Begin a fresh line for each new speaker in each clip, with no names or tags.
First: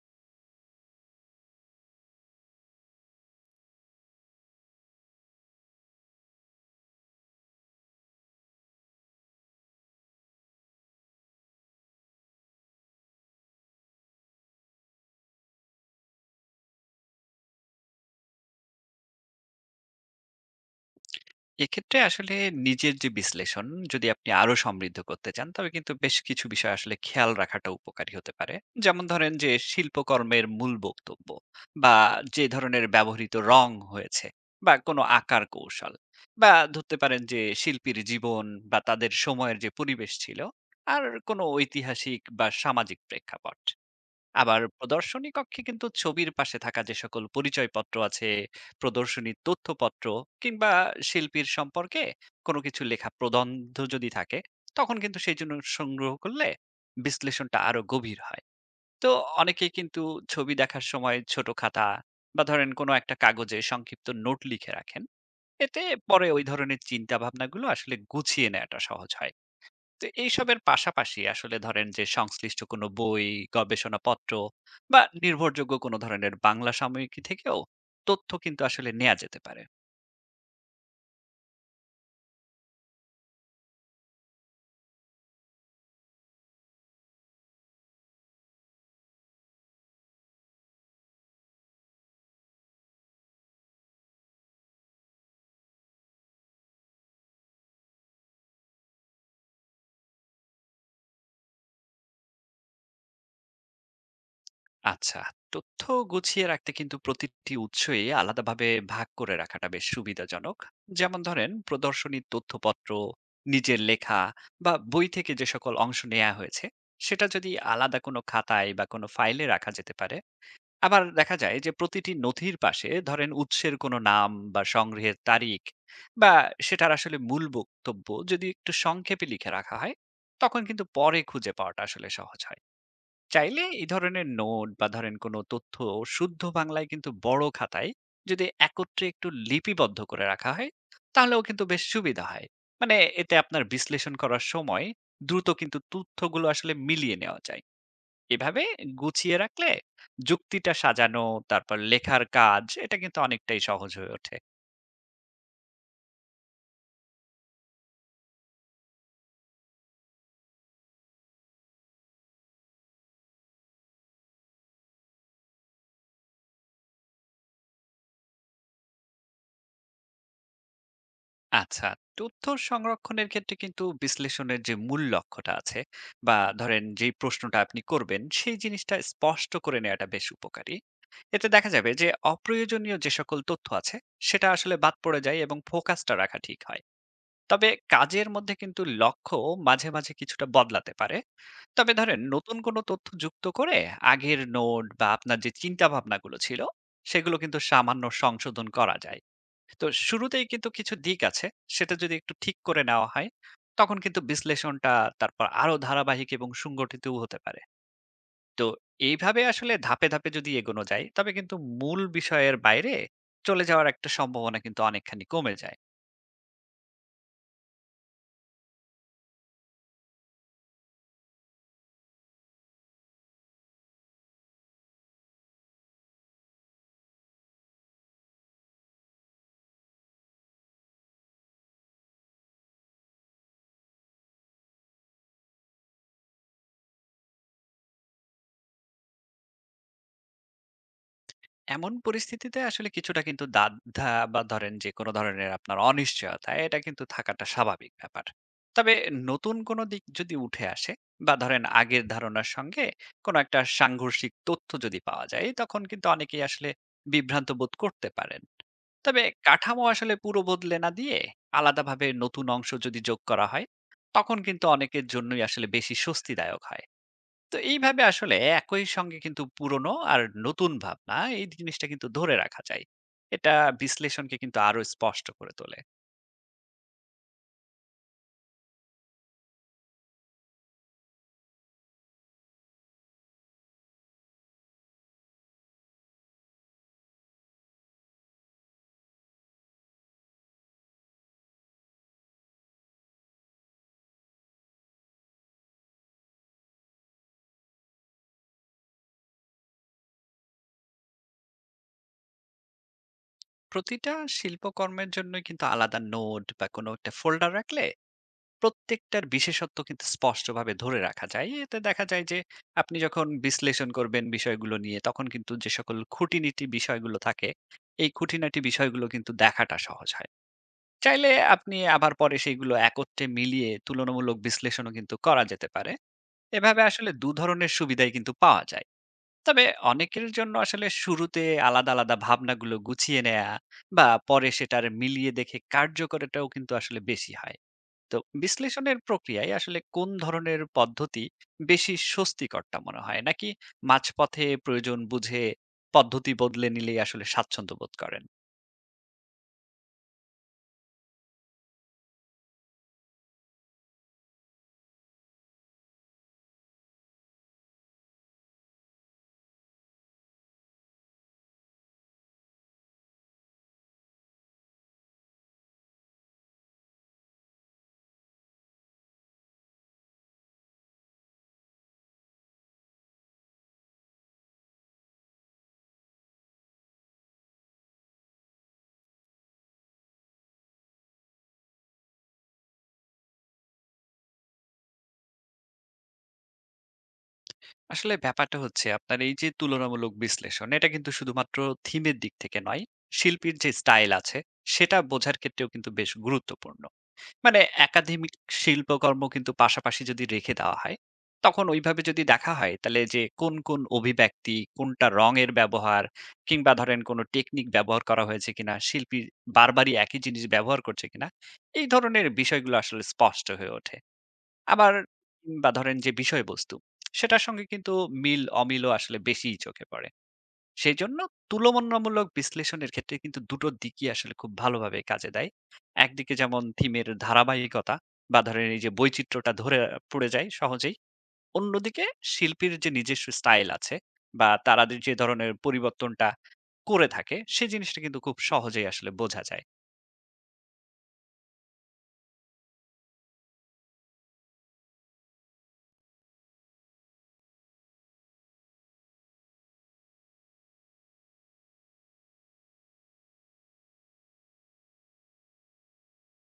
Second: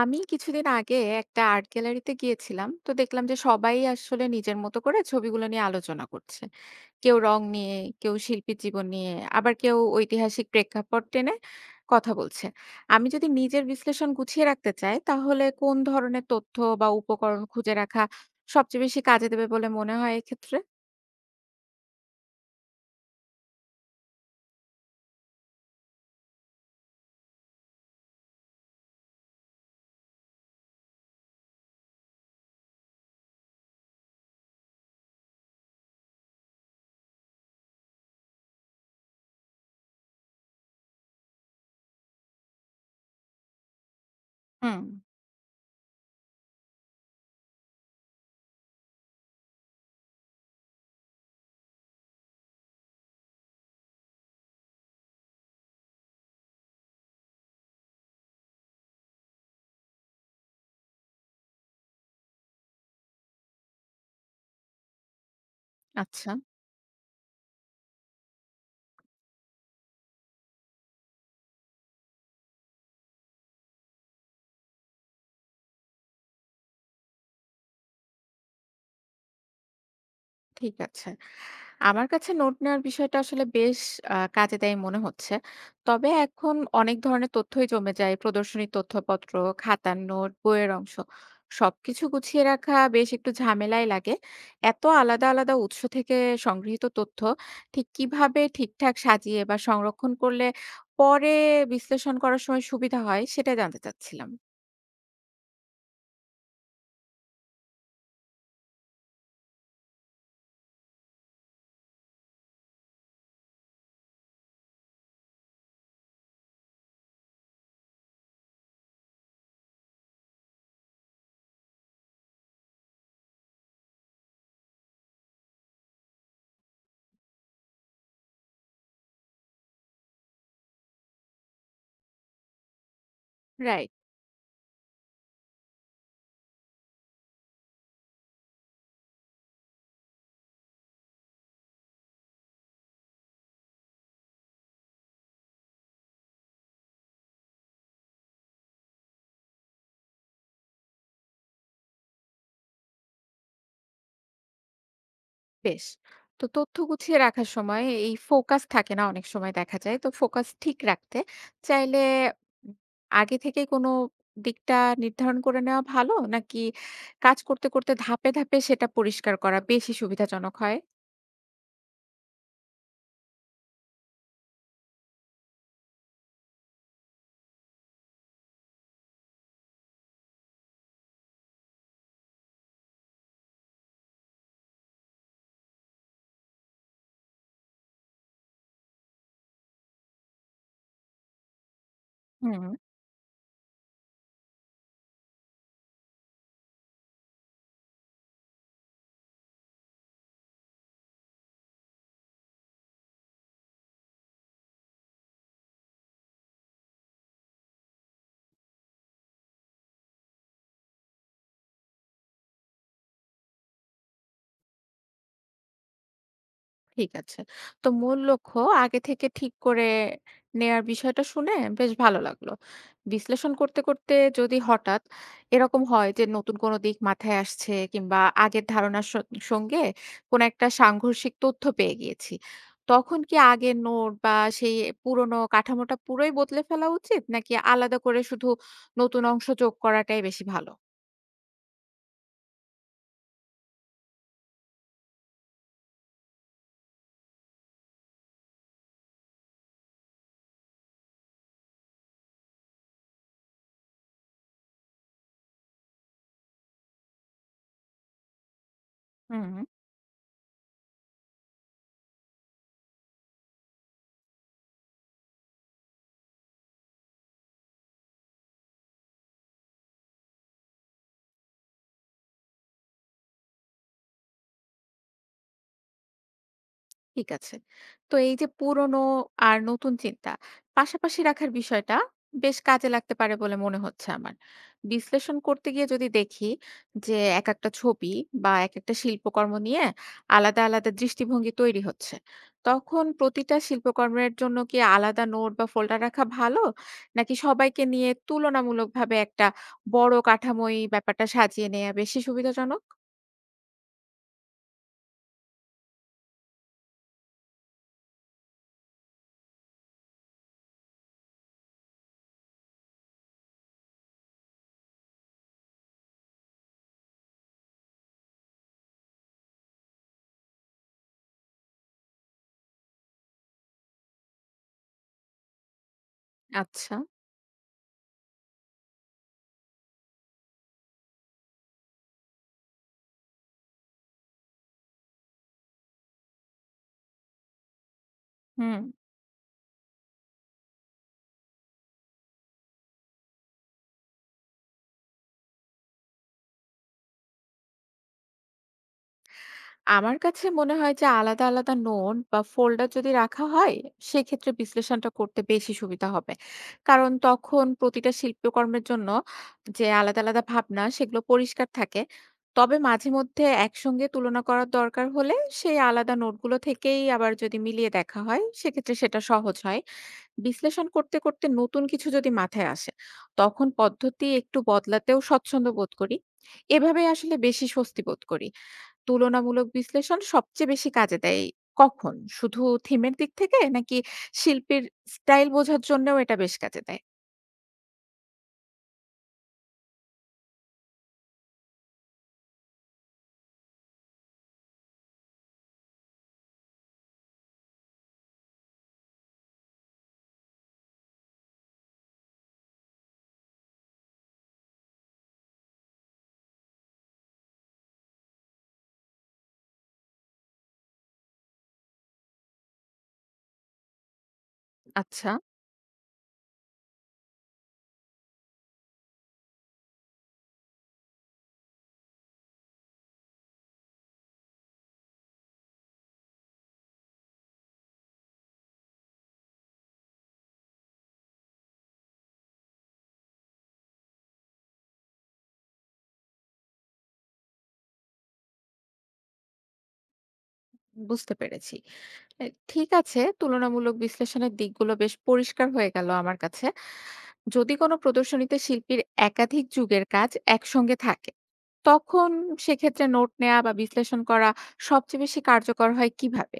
আমি কিছুদিন আগে একটা আর্ট গ্যালারিতে গিয়েছিলাম, তো দেখলাম যে সবাই আসলে নিজের মতো করে ছবিগুলো নিয়ে আলোচনা করছে। কেউ রং নিয়ে, কেউ শিল্পীর জীবন নিয়ে, আবার কেউ ঐতিহাসিক প্রেক্ষাপট টেনে কথা বলছে। আমি যদি নিজের বিশ্লেষণ গুছিয়ে রাখতে চাই, তাহলে কোন ধরনের তথ্য বা উপকরণ খুঁজে রাখা সবচেয়ে বেশি কাজে দেবে বলে মনে হয় এক্ষেত্রে?
এক্ষেত্রে আসলে নিজের যে বিশ্লেষণ যদি আপনি আরো সমৃদ্ধ করতে চান তবে কিন্তু বেশ কিছু বিষয় আসলে খেয়াল রাখাটা উপকারী হতে পারে। যেমন ধরেন যে শিল্পকর্মের মূল বক্তব্য বা যে ধরনের ব্যবহৃত রং হয়েছে বা কোনো আকার কৌশল বা ধরতে পারেন যে শিল্পীর জীবন বা তাদের সময়ের যে পরিবেশ ছিল আর কোনো ঐতিহাসিক বা সামাজিক প্রেক্ষাপট। আবার
হুম।
প্রদর্শনী কক্ষে কিন্তু ছবির পাশে থাকা যে সকল পরিচয়পত্র আছে, প্রদর্শনীর তথ্যপত্র কিংবা শিল্পীর সম্পর্কে কোনো কিছু লেখা প্রবন্ধ যদি থাকে, তখন কিন্তু সেইজন্য সংগ্রহ করলে বিশ্লেষণটা আরো গভীর হয়। তো অনেকেই কিন্তু ছবি দেখার সময় ছোট খাতা বা ধরেন কোনো একটা কাগজে সংক্ষিপ্ত নোট লিখে রাখেন। এতে পরে
আচ্ছা।
ওই ধরনের চিন্তা ভাবনাগুলো আসলে গুছিয়ে নেয়াটা সহজ হয়। তো এইসবের পাশাপাশি আসলে ধরেন যে সংশ্লিষ্ট কোনো বই, গবেষণাপত্র বা নির্ভরযোগ্য কোনো ধরনের বাংলা সাময়িকী থেকেও তথ্য কিন্তু আসলে নেয়া যেতে পারে।
ঠিক আছে। আমার কাছে নোট নেওয়ার বিষয়টা আসলে বেশ কাজে দেয় মনে হচ্ছে। তবে এখন অনেক ধরনের তথ্যই জমে যায়। প্রদর্শনী তথ্যপত্র, খাতার নোট, বইয়ের অংশ। সবকিছু গুছিয়ে রাখা বেশ একটু ঝামেলাই লাগে। এত আলাদা, আলাদা উৎস থেকে সংগৃহীত তথ্য ঠিক কিভাবে ঠিকঠাক সাজিয়ে বা সংরক্ষণ করলে পরে বিশ্লেষণ করার সময় সুবিধা হয়, সেটা জানতে চাচ্ছিলাম।
আচ্ছা, তথ্য গুছিয়ে রাখতে কিন্তু প্রতিটি উৎসই আলাদাভাবে ভাগ করে রাখাটা বেশ সুবিধাজনক। যেমন ধরেন প্রদর্শনী তথ্যপত্র, নিজের লেখা বা বই থেকে যে সকল অংশ নেয়া হয়েছে, সেটা যদি আলাদা কোনো খাতায় বা কোনো ফাইলে রাখা যেতে পারে। আবার দেখা যায় যে প্রতিটি নথির পাশে ধরেন উৎসের কোনো নাম বা সংগ্রহের তারিখ বা সেটার আসলে মূল বক্তব্য যদি একটু সংক্ষেপে লিখে রাখা হয় তখন কিন্তু পরে খুঁজে পাওয়াটা আসলে সহজ হয়। চাইলে এই
রাইট।
ধরনের নোট বা ধরেন কোনো তথ্য শুদ্ধ বাংলায় কিন্তু বড় খাতায় যদি একত্রে একটু লিপিবদ্ধ করে রাখা হয় তাহলেও কিন্তু বেশ সুবিধা হয়। মানে এতে আপনার বিশ্লেষণ করার সময় দ্রুত কিন্তু তথ্যগুলো আসলে মিলিয়ে নেওয়া যায়। এভাবে গুছিয়ে রাখলে যুক্তিটা সাজানো তারপর লেখার কাজ এটা কিন্তু অনেকটাই সহজ হয়ে ওঠে।
বেশ। তো তথ্য গুছিয়ে রাখার সময় এই ফোকাস থাকে না, অনেক সময় দেখা যায়। তো ফোকাস ঠিক রাখতে চাইলে উম আগে থেকে কোনো দিকটা নির্ধারণ করে নেওয়া ভালো? নাকি কাজ করতে, করতে ধাপে, ধাপে সেটা পরিষ্কার করা বেশি সুবিধাজনক হয়?
আচ্ছা, তথ্য সংরক্ষণের ক্ষেত্রে কিন্তু বিশ্লেষণের যে মূল লক্ষ্যটা আছে বা ধরেন যে প্রশ্নটা আপনি করবেন সেই জিনিসটা স্পষ্ট করে নেওয়াটা বেশ উপকারী। এতে দেখা যাবে যে অপ্রয়োজনীয় যে সকল তথ্য আছে সেটা আসলে বাদ পড়ে যায় এবং ফোকাসটা রাখা ঠিক হয়। তবে কাজের মধ্যে কিন্তু লক্ষ্য মাঝে মাঝে কিছুটা বদলাতে পারে। তবে ধরেন নতুন
হুম।
কোনো তথ্য যুক্ত করে আগের নোট বা আপনার যে চিন্তা ভাবনাগুলো ছিল সেগুলো কিন্তু সামান্য সংশোধন করা যায়। তো শুরুতেই কিন্তু কিছু দিক আছে সেটা যদি একটু ঠিক করে নেওয়া হয় তখন কিন্তু বিশ্লেষণটা তারপর আরো ধারাবাহিক এবং সংগঠিতও হতে পারে। তো এইভাবে আসলে ধাপে ধাপে যদি এগোনো যায় তবে কিন্তু মূল বিষয়ের বাইরে চলে যাওয়ার একটা সম্ভাবনা কিন্তু অনেকখানি কমে যায়।
ঠিক আছে। তো মূল লক্ষ্য আগে থেকে ঠিক করে নেয়ার বিষয়টা শুনে বেশ ভালো লাগলো। বিশ্লেষণ করতে, করতে যদি হঠাৎ এরকম হয় যে নতুন কোনো দিক মাথায় আসছে, কিংবা আগের ধারণার সঙ্গে কোনো একটা সাংঘর্ষিক তথ্য পেয়ে গিয়েছি। তখন কি আগের নোট বা সেই পুরনো কাঠামোটা পুরোই বদলে ফেলা উচিত? নাকি আলাদা করে শুধু নতুন অংশ যোগ করাটাই বেশি ভালো?
এমন পরিস্থিতিতে আসলে কিছুটা কিন্তু দ্বাধা বা ধরেন যে কোনো ধরনের আপনার অনিশ্চয়তা এটা কিন্তু থাকাটা স্বাভাবিক ব্যাপার। তবে নতুন কোনো দিক যদি উঠে আসে বা ধরেন আগের ধারণার সঙ্গে কোনো একটা সাংঘর্ষিক তথ্য যদি পাওয়া যায় তখন কিন্তু অনেকেই আসলে বিভ্রান্ত বোধ করতে পারেন। তবে
হুম।
কাঠামো আসলে পুরো বদলে না দিয়ে আলাদাভাবে নতুন অংশ যদি যোগ করা হয় তখন কিন্তু অনেকের জন্যই আসলে বেশি স্বস্তিদায়ক হয়। তো এইভাবে আসলে একই সঙ্গে কিন্তু পুরনো আর নতুন ভাবনা এই জিনিসটা কিন্তু ধরে রাখা যায়। এটা বিশ্লেষণকে কিন্তু আরো স্পষ্ট করে তোলে।
ঠিক আছে। তো এই যে পুরনো আর নতুন চিন্তা পাশাপাশি রাখার বিষয়টা বেশ কাজে লাগতে পারে বলে মনে হচ্ছে আমার। বিশ্লেষণ করতে গিয়ে যদি দেখি যে একেকটা ছবি বা একেকটা শিল্পকর্ম নিয়ে আলাদা, আলাদা দৃষ্টিভঙ্গি তৈরি হচ্ছে। তখন প্রতিটা শিল্পকর্মের জন্য কি আলাদা নোট বা ফোল্ডার রাখা ভালো? নাকি সবাইকে নিয়ে তুলনামূলকভাবে একটা বড় কাঠামোই ব্যাপারটা সাজিয়ে নেয়া বেশি সুবিধাজনক?
প্রতিটা শিল্পকর্মের জন্য কিন্তু আলাদা নোট বা কোনো একটা ফোল্ডার রাখলে প্রত্যেকটার বিশেষত্ব কিন্তু স্পষ্টভাবে ধরে রাখা যায়। এতে দেখা যায় যে আপনি যখন বিশ্লেষণ করবেন বিষয়গুলো নিয়ে তখন কিন্তু যে সকল খুঁটিনীতি বিষয়গুলো থাকে এই খুঁটিনাটি বিষয়গুলো কিন্তু দেখাটা সহজ হয়। চাইলে আপনি আবার পরে সেইগুলো একত্রে মিলিয়ে তুলনামূলক বিশ্লেষণও কিন্তু করা যেতে পারে। এভাবে
আচ্ছা।
আসলে ২ ধরনের সুবিধাই কিন্তু পাওয়া যায়। তবে অনেকের জন্য আসলে শুরুতে আলাদা, আলাদা ভাবনাগুলো গুছিয়ে নেয়া বা পরে সেটার মিলিয়ে দেখে কার্যকরটাও কিন্তু আসলে বেশি হয়। তো
হুম।
বিশ্লেষণের প্রক্রিয়ায় আসলে কোন ধরনের পদ্ধতি বেশি স্বস্তিকরটা মনে হয়? নাকি মাঝপথে প্রয়োজন বুঝে পদ্ধতি বদলে নিলেই আসলে স্বাচ্ছন্দ্য বোধ করেন?
আমার কাছে মনে হয় যে আলাদা, আলাদা নোট বা ফোল্ডার যদি রাখা হয়, সেক্ষেত্রে বিশ্লেষণটা করতে বেশি সুবিধা হবে। কারণ তখন প্রতিটা শিল্পকর্মের জন্য যে আলাদা, আলাদা ভাবনা, সেগুলো পরিষ্কার থাকে। তবে মাঝে মধ্যে একসঙ্গে তুলনা করার দরকার হলে সেই আলাদা নোটগুলো থেকেই আবার যদি মিলিয়ে দেখা হয়, সেক্ষেত্রে সেটা সহজ হয়। বিশ্লেষণ করতে, করতে নতুন কিছু যদি মাথায় আসে, তখন পদ্ধতি একটু বদলাতেও স্বচ্ছন্দ বোধ করি। এভাবেই আসলে বেশি স্বস্তি বোধ করি। তুলনামূলক বিশ্লেষণ সবচেয়ে বেশি কাজে দেয় কখন? শুধু থিমের দিক থেকে, নাকি শিল্পীর স্টাইল বোঝার জন্যও এটা বেশ কাজে দেয়?
আসলে ব্যাপারটা হচ্ছে আপনার এই যে তুলনামূলক বিশ্লেষণ এটা কিন্তু শুধুমাত্র থিমের দিক থেকে নয়, শিল্পীর যে স্টাইল আছে সেটা বোঝার ক্ষেত্রেও কিন্তু বেশ গুরুত্বপূর্ণ। মানে একাডেমিক শিল্পকর্ম কিন্তু পাশাপাশি যদি রেখে দেওয়া হয় তখন ওইভাবে যদি দেখা হয় তাহলে যে কোন কোন অভিব্যক্তি কোনটা রঙের ব্যবহার কিংবা ধরেন কোনো টেকনিক ব্যবহার করা হয়েছে কিনা শিল্পী বারবারই একই জিনিস ব্যবহার করছে কিনা এই ধরনের বিষয়গুলো আসলে স্পষ্ট হয়ে ওঠে। আবার
আচ্ছা,
কিংবা ধরেন যে বিষয়বস্তু, সেটার সঙ্গে কিন্তু মিল-অমিলও আসলে বেশিই চোখে পড়ে। সেজন্য তুলনামূলক বিশ্লেষণের ক্ষেত্রে কিন্তু ২ টো দিকই আসলে খুব ভালোভাবে কাজে দেয়। একদিকে যেমন থিমের ধারাবাহিকতা বা ধরেন এই যে বৈচিত্র্যটা ধরে পড়ে যায় সহজেই। অন্যদিকে শিল্পীর যে নিজস্ব স্টাইল আছে বা তারা যে ধরনের পরিবর্তনটা করে থাকে, সে জিনিসটা কিন্তু খুব সহজেই আসলে বোঝা যায়।
বুঝতে পেরেছি। এ ঠিক আছে, তুলনামূলক বিশ্লেষণের দিকগুলো বেশ পরিষ্কার হয়ে গেল আমার কাছে। যদি কোনো প্রদর্শনীতে শিল্পীর একাধিক যুগের কাজ একসঙ্গে থাকে, তখন সেক্ষেত্রে নোট নেয়া বা বিশ্লেষণ করা সবচেয়ে বেশি কার্যকর হয় কিভাবে?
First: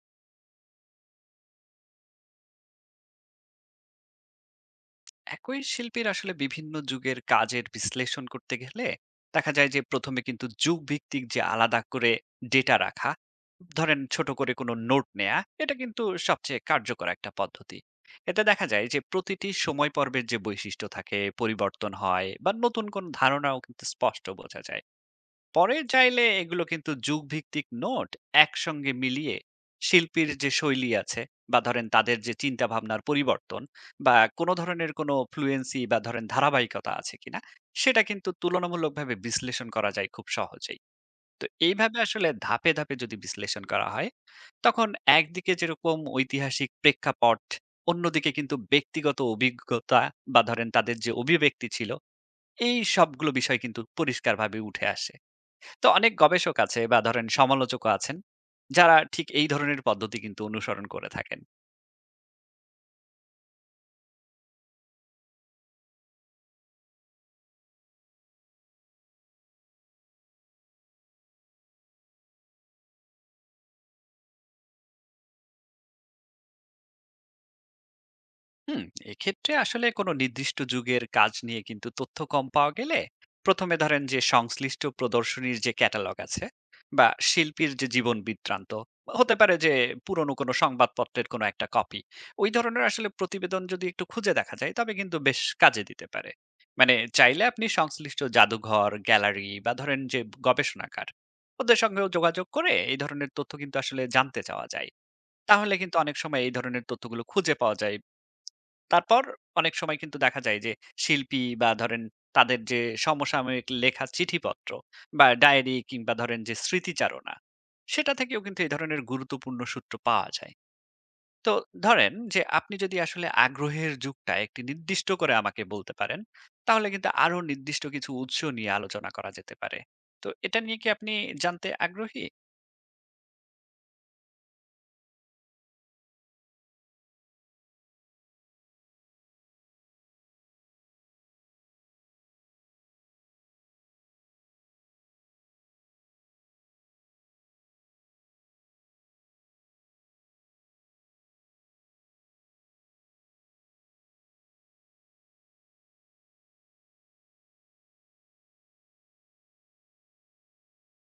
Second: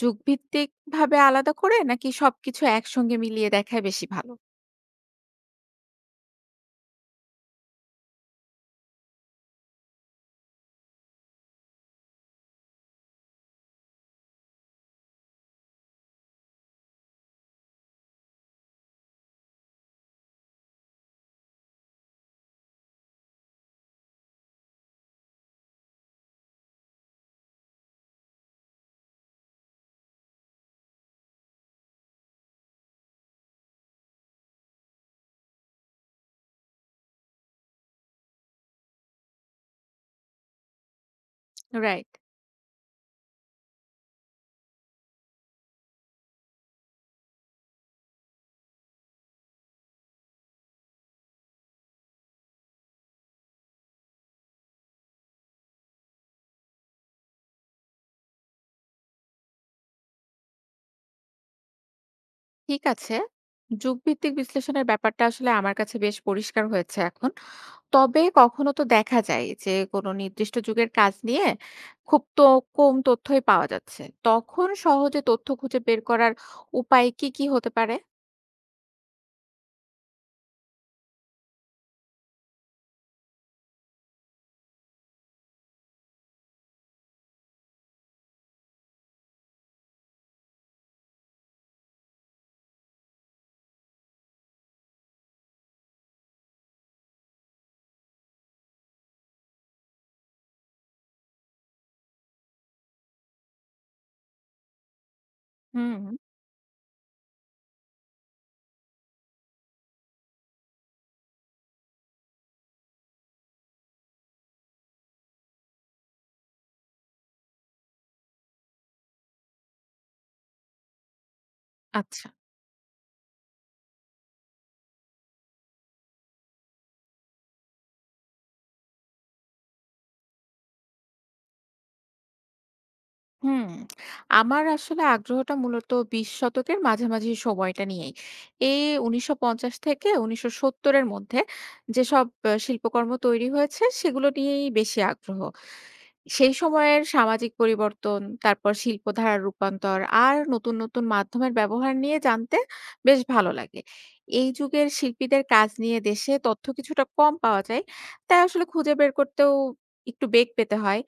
যুগভিত্তিকভাবে আলাদা করে, নাকি সবকিছু একসঙ্গে মিলিয়ে দেখাই বেশি ভালো?
একই শিল্পীর আসলে বিভিন্ন যুগের কাজের বিশ্লেষণ করতে গেলে দেখা যায় যে প্রথমে কিন্তু যুগ ভিত্তিক যে আলাদা করে ডেটা রাখা ধরেন ছোট করে কোনো নোট নেয়া এটা কিন্তু সবচেয়ে কার্যকর একটা পদ্ধতি। এতে দেখা যায় যে প্রতিটি সময় পর্বের যে বৈশিষ্ট্য থাকে পরিবর্তন হয় বা নতুন কোন ধারণাও কিন্তু স্পষ্ট বোঝা যায়। পরে চাইলে এগুলো কিন্তু যুগভিত্তিক নোট একসঙ্গে মিলিয়ে শিল্পীর যে শৈলী আছে বা ধরেন তাদের যে চিন্তা ভাবনার পরিবর্তন বা কোনো ধরনের কোনো ফ্লুয়েন্সি বা ধরেন ধারাবাহিকতা আছে কিনা সেটা কিন্তু তুলনামূলকভাবে বিশ্লেষণ করা যায় খুব সহজেই। তো এইভাবে
রাইট।
আসলে ধাপে ধাপে যদি বিশ্লেষণ করা হয় তখন একদিকে যেরকম ঐতিহাসিক প্রেক্ষাপট অন্যদিকে কিন্তু ব্যক্তিগত অভিজ্ঞতা বা ধরেন তাদের যে অভিব্যক্তি ছিল এই সবগুলো বিষয় কিন্তু পরিষ্কারভাবে উঠে আসে। তো অনেক গবেষক আছে বা ধরেন সমালোচকও আছেন, যারা ঠিক এই ধরনের পদ্ধতি কিন্তু অনুসরণ করে থাকেন।
ঠিক আছে। যুগভিত্তিক বিশ্লেষণের ব্যাপারটা আসলে আমার কাছে বেশ পরিষ্কার হয়েছে এখন। তবে কখনো তো দেখা যায় যে কোনো নির্দিষ্ট যুগের কাজ নিয়ে খুব তো কম তথ্যই পাওয়া যাচ্ছে। তখন সহজে তথ্য খুঁজে বের করার উপায় কি, কি হতে পারে?
হুম, এক্ষেত্রে আসলে কোনো নির্দিষ্ট যুগের কাজ নিয়ে কিন্তু তথ্য কম পাওয়া গেলে প্রথমে ধরেন যে সংশ্লিষ্ট প্রদর্শনীর যে ক্যাটালগ আছে বা শিল্পীর যে জীবন বৃত্তান্ত হতে পারে যে পুরনো কোনো সংবাদপত্রের কোনো একটা কপি ওই ধরনের আসলে প্রতিবেদন যদি একটু খুঁজে দেখা যায় তবে কিন্তু বেশ কাজে দিতে পারে। মানে চাইলে আপনি সংশ্লিষ্ট জাদুঘর গ্যালারি বা ধরেন যে গবেষণাগার ওদের সঙ্গেও যোগাযোগ করে এই ধরনের তথ্য কিন্তু আসলে জানতে চাওয়া যায়। তাহলে কিন্তু
হুম,
অনেক সময় এই ধরনের তথ্যগুলো খুঁজে পাওয়া যায়। তারপর অনেক সময় কিন্তু দেখা যায় যে শিল্পী বা ধরেন তাদের যে সমসাময়িক লেখা চিঠিপত্র বা ডায়েরি কিংবা ধরেন যে স্মৃতিচারণা সেটা থেকেও কিন্তু এই ধরনের গুরুত্বপূর্ণ সূত্র পাওয়া যায়। তো ধরেন
আচ্ছা।
যে আপনি যদি আসলে আগ্রহের যুগটা একটি নির্দিষ্ট করে আমাকে বলতে পারেন তাহলে কিন্তু আরো নির্দিষ্ট কিছু উৎস নিয়ে আলোচনা করা যেতে পারে। তো এটা নিয়ে কি আপনি জানতে আগ্রহী?
হুম, আমার আসলে আগ্রহটা মূলত ২০ শতকের মাঝামাঝি সময়টা নিয়েই। এই ১৯৫০ থেকে ১৯৭০ এর মধ্যে যেসব শিল্পকর্ম তৈরি হয়েছে সেগুলো নিয়েই বেশি আগ্রহ। সেই সময়ের সামাজিক পরিবর্তন, তারপর শিল্পধারার রূপান্তর আর নতুন, নতুন মাধ্যমের ব্যবহার নিয়ে জানতে বেশ ভালো লাগে। এই যুগের শিল্পীদের কাজ নিয়ে দেশে তথ্য কিছুটা কম পাওয়া যায়। তাই আসলে খুঁজে বের করতেও একটু বেগ পেতে হয়।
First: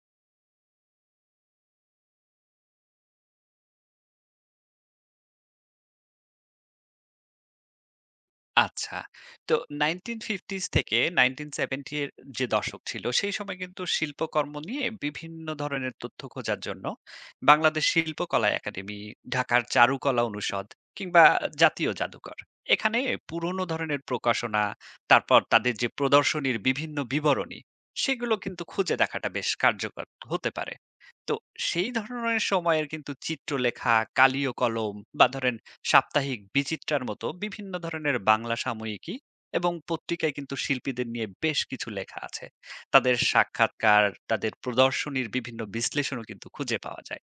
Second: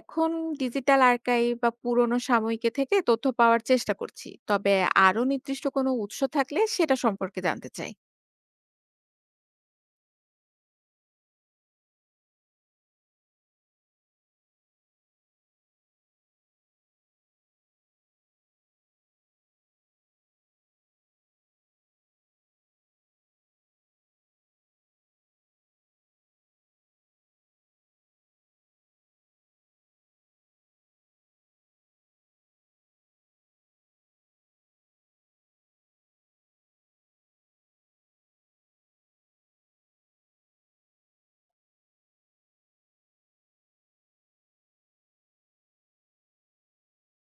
এখন ডিজিটাল আর্কাইভ বা পুরনো সাময়িকী থেকে তথ্য পাওয়ার চেষ্টা করছি। তবে আরো নির্দিষ্ট কোনো উৎস থাকলে সেটা সম্পর্কে জানতে চাই।
আচ্ছা। তো 1950s থেকে 1970 এর যে দশক ছিল, সেই সময় কিন্তু শিল্পকর্ম নিয়ে বিভিন্ন ধরনের তথ্য খোঁজার জন্য বাংলাদেশ শিল্পকলা একাডেমি, ঢাকার চারুকলা অনুষদ কিংবা জাতীয় জাদুঘর। এখানে পুরনো ধরনের প্রকাশনা, তারপর তাদের যে প্রদর্শনীর বিভিন্ন বিবরণী, সেগুলো কিন্তু খুঁজে দেখাটা বেশ কার্যকর হতে পারে। তো সেই ধরনের সময়ের কিন্তু চিত্রলেখা, কালীয় কলম বা ধরেন সাপ্তাহিক বিচিত্রার মতো বিভিন্ন ধরনের বাংলা সাময়িকী এবং পত্রিকায় কিন্তু শিল্পীদের নিয়ে বেশ কিছু লেখা আছে। তাদের সাক্ষাৎকার তাদের প্রদর্শনীর বিভিন্ন বিশ্লেষণও কিন্তু খুঁজে পাওয়া যায়।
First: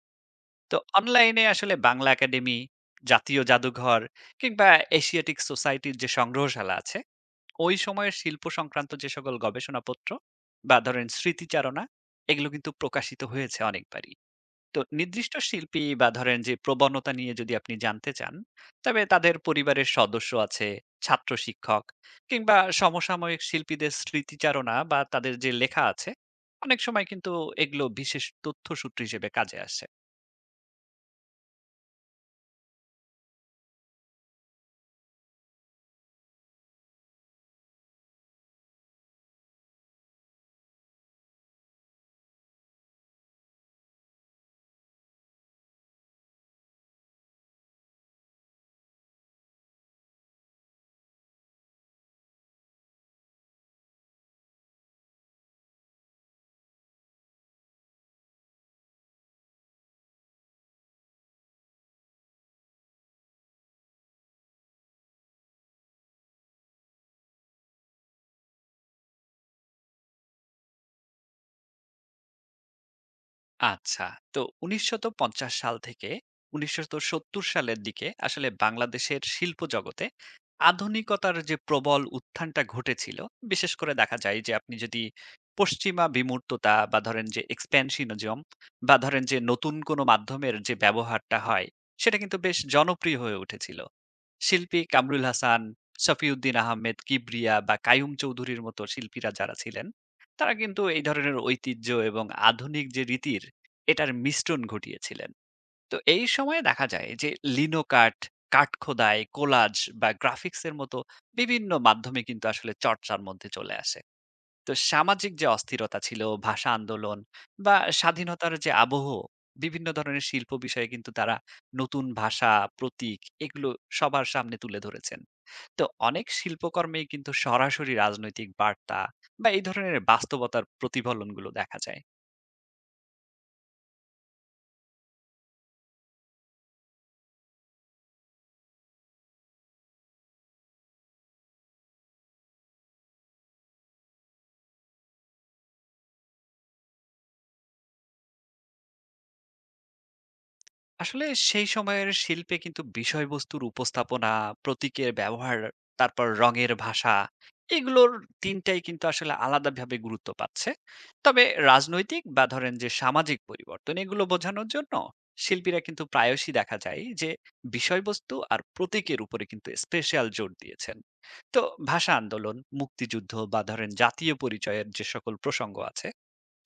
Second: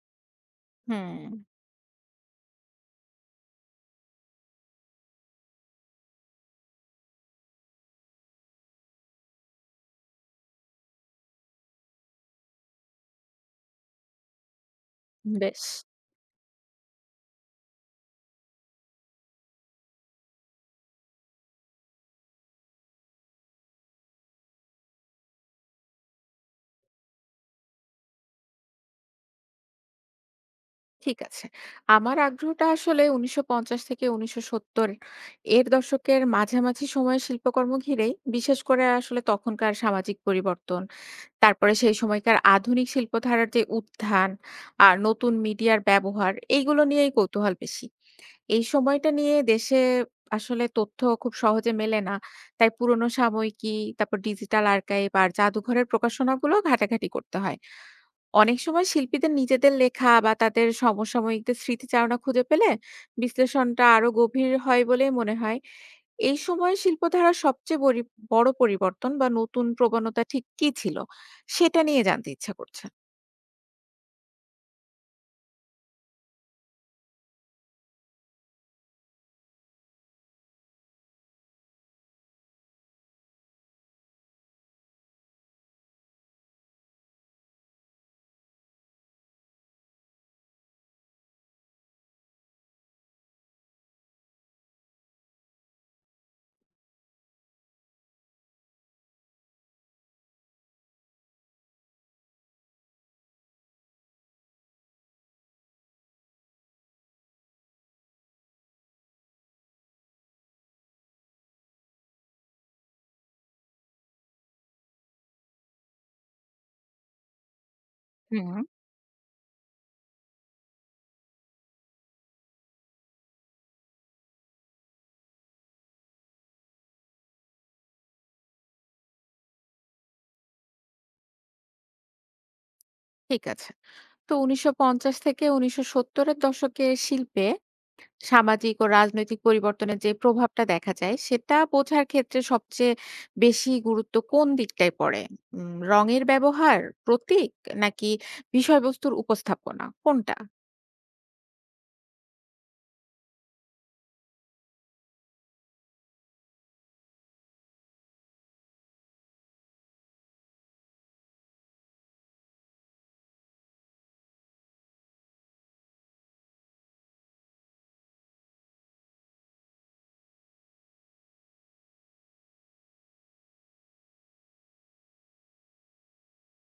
তো
হুম।
অনলাইনে আসলে বাংলা একাডেমি, জাতীয় জাদুঘর কিংবা এশিয়াটিক সোসাইটির যে সংগ্রহশালা আছে ওই সময়ের শিল্প সংক্রান্ত যে সকল গবেষণাপত্র বা ধরেন স্মৃতিচারণা এগুলো কিন্তু প্রকাশিত হয়েছে অনেকবারই। তো নির্দিষ্ট
বেশ।
শিল্পী বা ধরেন যে প্রবণতা নিয়ে যদি আপনি জানতে চান তবে তাদের পরিবারের সদস্য আছে, ছাত্র শিক্ষক কিংবা সমসাময়িক শিল্পীদের স্মৃতিচারণা বা তাদের যে লেখা আছে অনেক সময় কিন্তু এগুলো বিশেষ তথ্যসূত্র হিসেবে কাজে আসে।
ঠিক আছে। আমার আগ্রহটা আসলে ১৯৫০ থেকে ১৯৭০ এর দশকের মাঝামাঝি সময়ে শিল্পকর্ম ঘিরেই, বিশেষ করে আসলে তখনকার সামাজিক পরিবর্তন, তারপরে সেই সময়কার আধুনিক শিল্পধারার যে উত্থান আর নতুন মিডিয়ার ব্যবহার, এইগুলো নিয়েই কৌতূহল বেশি। এই সময়টা নিয়ে দেশে আসলে তথ্য খুব সহজে মেলে না। তাই পুরনো সাময়িকী, তারপর ডিজিটাল আর্কাইভ আর জাদুঘরের প্রকাশনাগুলো ঘাটাঘাটি করতে হয়। অনেক সময় শিল্পীদের নিজেদের লেখা বা তাদের সমসাময়িকদের স্মৃতিচারণা খুঁজে পেলে বিশ্লেষণটা আরো গভীর হয় বলেই মনে হয়। এই সময়ে শিল্পধারার সবচেয়ে বড় পরিবর্তন বা নতুন প্রবণতা ঠিক কী ছিল? সেটা নিয়ে জানতে ইচ্ছা করছে।
আচ্ছা। তো ১৯৫০ সাল থেকে ১৯৭০ সালের দিকে আসলে বাংলাদেশের শিল্প জগতে আধুনিকতার যে প্রবল উত্থানটা ঘটেছিল, বিশেষ করে দেখা যায় যে আপনি যদি পশ্চিমা বিমূর্ততা বা ধরেন যে expansionism বা ধরেন যে নতুন কোনো মাধ্যমের যে ব্যবহারটা হয়, সেটা কিন্তু বেশ জনপ্রিয় হয়ে উঠেছিল। শিল্পী কামরুল হাসান, শফিউদ্দিন আহমেদ কিবরিয়া বা কাইয়ুম চৌধুরীর মতো শিল্পীরা যারা ছিলেন, তারা কিন্তু এই ধরনের ঐতিহ্য এবং আধুনিক যে রীতির এটার মিশ্রণ ঘটিয়েছিলেন। তো এই সময়ে দেখা যায় যে লিনো কাট, কাঠ খোদাই, কোলাজ বা গ্রাফিক্স এর মতো বিভিন্ন মাধ্যমে কিন্তু আসলে চর্চার মধ্যে চলে আসে। তো সামাজিক যে অস্থিরতা ছিল, ভাষা আন্দোলন বা
হুম।
স্বাধীনতার যে আবহ, বিভিন্ন ধরনের শিল্প বিষয়ে কিন্তু তারা নতুন ভাষা, প্রতীক এগুলো সবার সামনে তুলে ধরেছেন। তো অনেক শিল্পকর্মেই কিন্তু সরাসরি রাজনৈতিক বার্তা বা এই ধরনের বাস্তবতার প্রতিফলনগুলো দেখা যায়।
ঠিক আছে। তো ১৯৫০ থেকে ১৯৭০ এর দশকে শিল্পে সামাজিক ও রাজনৈতিক পরিবর্তনের যে প্রভাবটা দেখা যায় সেটা বোঝার ক্ষেত্রে সবচেয়ে বেশি গুরুত্ব কোন দিকটায় পড়ে? রঙের ব্যবহার, প্রতীক, নাকি বিষয়বস্তুর উপস্থাপনা কোনটা?
আসলে সেই সময়ের শিল্পে কিন্তু বিষয়বস্তুর উপস্থাপনা, প্রতীকের ব্যবহার, তারপর রঙের ভাষা এগুলোর ৩ টাই কিন্তু আসলে আলাদাভাবে গুরুত্ব পাচ্ছে। তবে রাজনৈতিক বা ধরেন যে সামাজিক পরিবর্তন এগুলো বোঝানোর জন্য শিল্পীরা কিন্তু প্রায়শই দেখা যায় যে বিষয়বস্তু আর প্রতীকের উপরে কিন্তু স্পেশাল জোর দিয়েছেন। তো ভাষা আন্দোলন, মুক্তিযুদ্ধ বা ধরেন জাতীয় পরিচয়ের যে সকল প্রসঙ্গ আছে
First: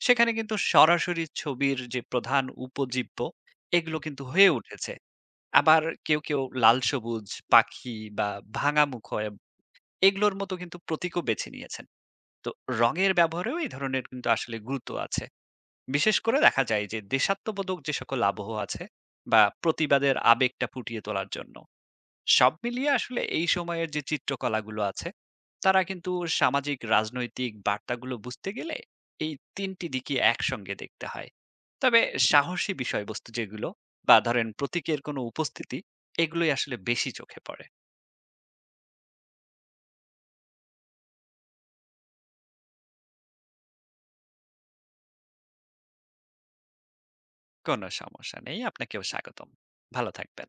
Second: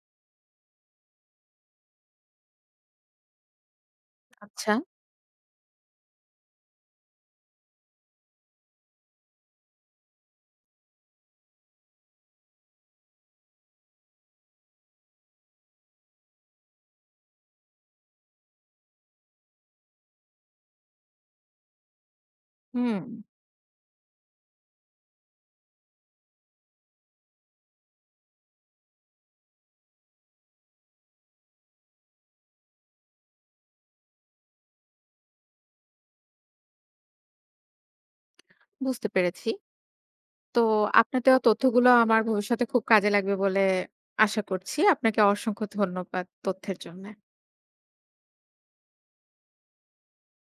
সেখানে কিন্তু সরাসরি ছবির যে প্রধান উপজীব্য এগুলো কিন্তু হয়ে
আচ্ছা।
উঠেছে। আবার কেউ কেউ লাল সবুজ, পাখি বা ভাঙা মুখয় এগুলোর মতো কিন্তু প্রতীকও বেছে নিয়েছেন। তো রঙের ব্যবহারেও এই ধরনের কিন্তু আসলে গুরুত্ব আছে। বিশেষ করে দেখা যায় যে দেশাত্মবোধক যে সকল আবহ আছে বা প্রতিবাদের আবেগটা ফুটিয়ে তোলার জন্য। সব মিলিয়ে
হুম।
আসলে এই সময়ের যে চিত্রকলাগুলো আছে তারা কিন্তু সামাজিক রাজনৈতিক বার্তাগুলো বুঝতে গেলে এই তিনটি দিকই একসঙ্গে দেখতে হয়। তবে সাহসী বিষয়বস্তু যেগুলো বা ধরেন প্রতীকের কোনো উপস্থিতি এগুলোই আসলে বেশি চোখে পড়ে।
বুঝতে পেরেছি। তো আপনার দেওয়া তথ্যগুলো আমার ভবিষ্যতে খুব কাজে লাগবে বলে আশা করছি। আপনাকে অসংখ্য ধন্যবাদ তথ্যের জন্য।
কোনো সমস্যা নেই, আপনাকেও স্বাগতম। ভালো থাকবেন।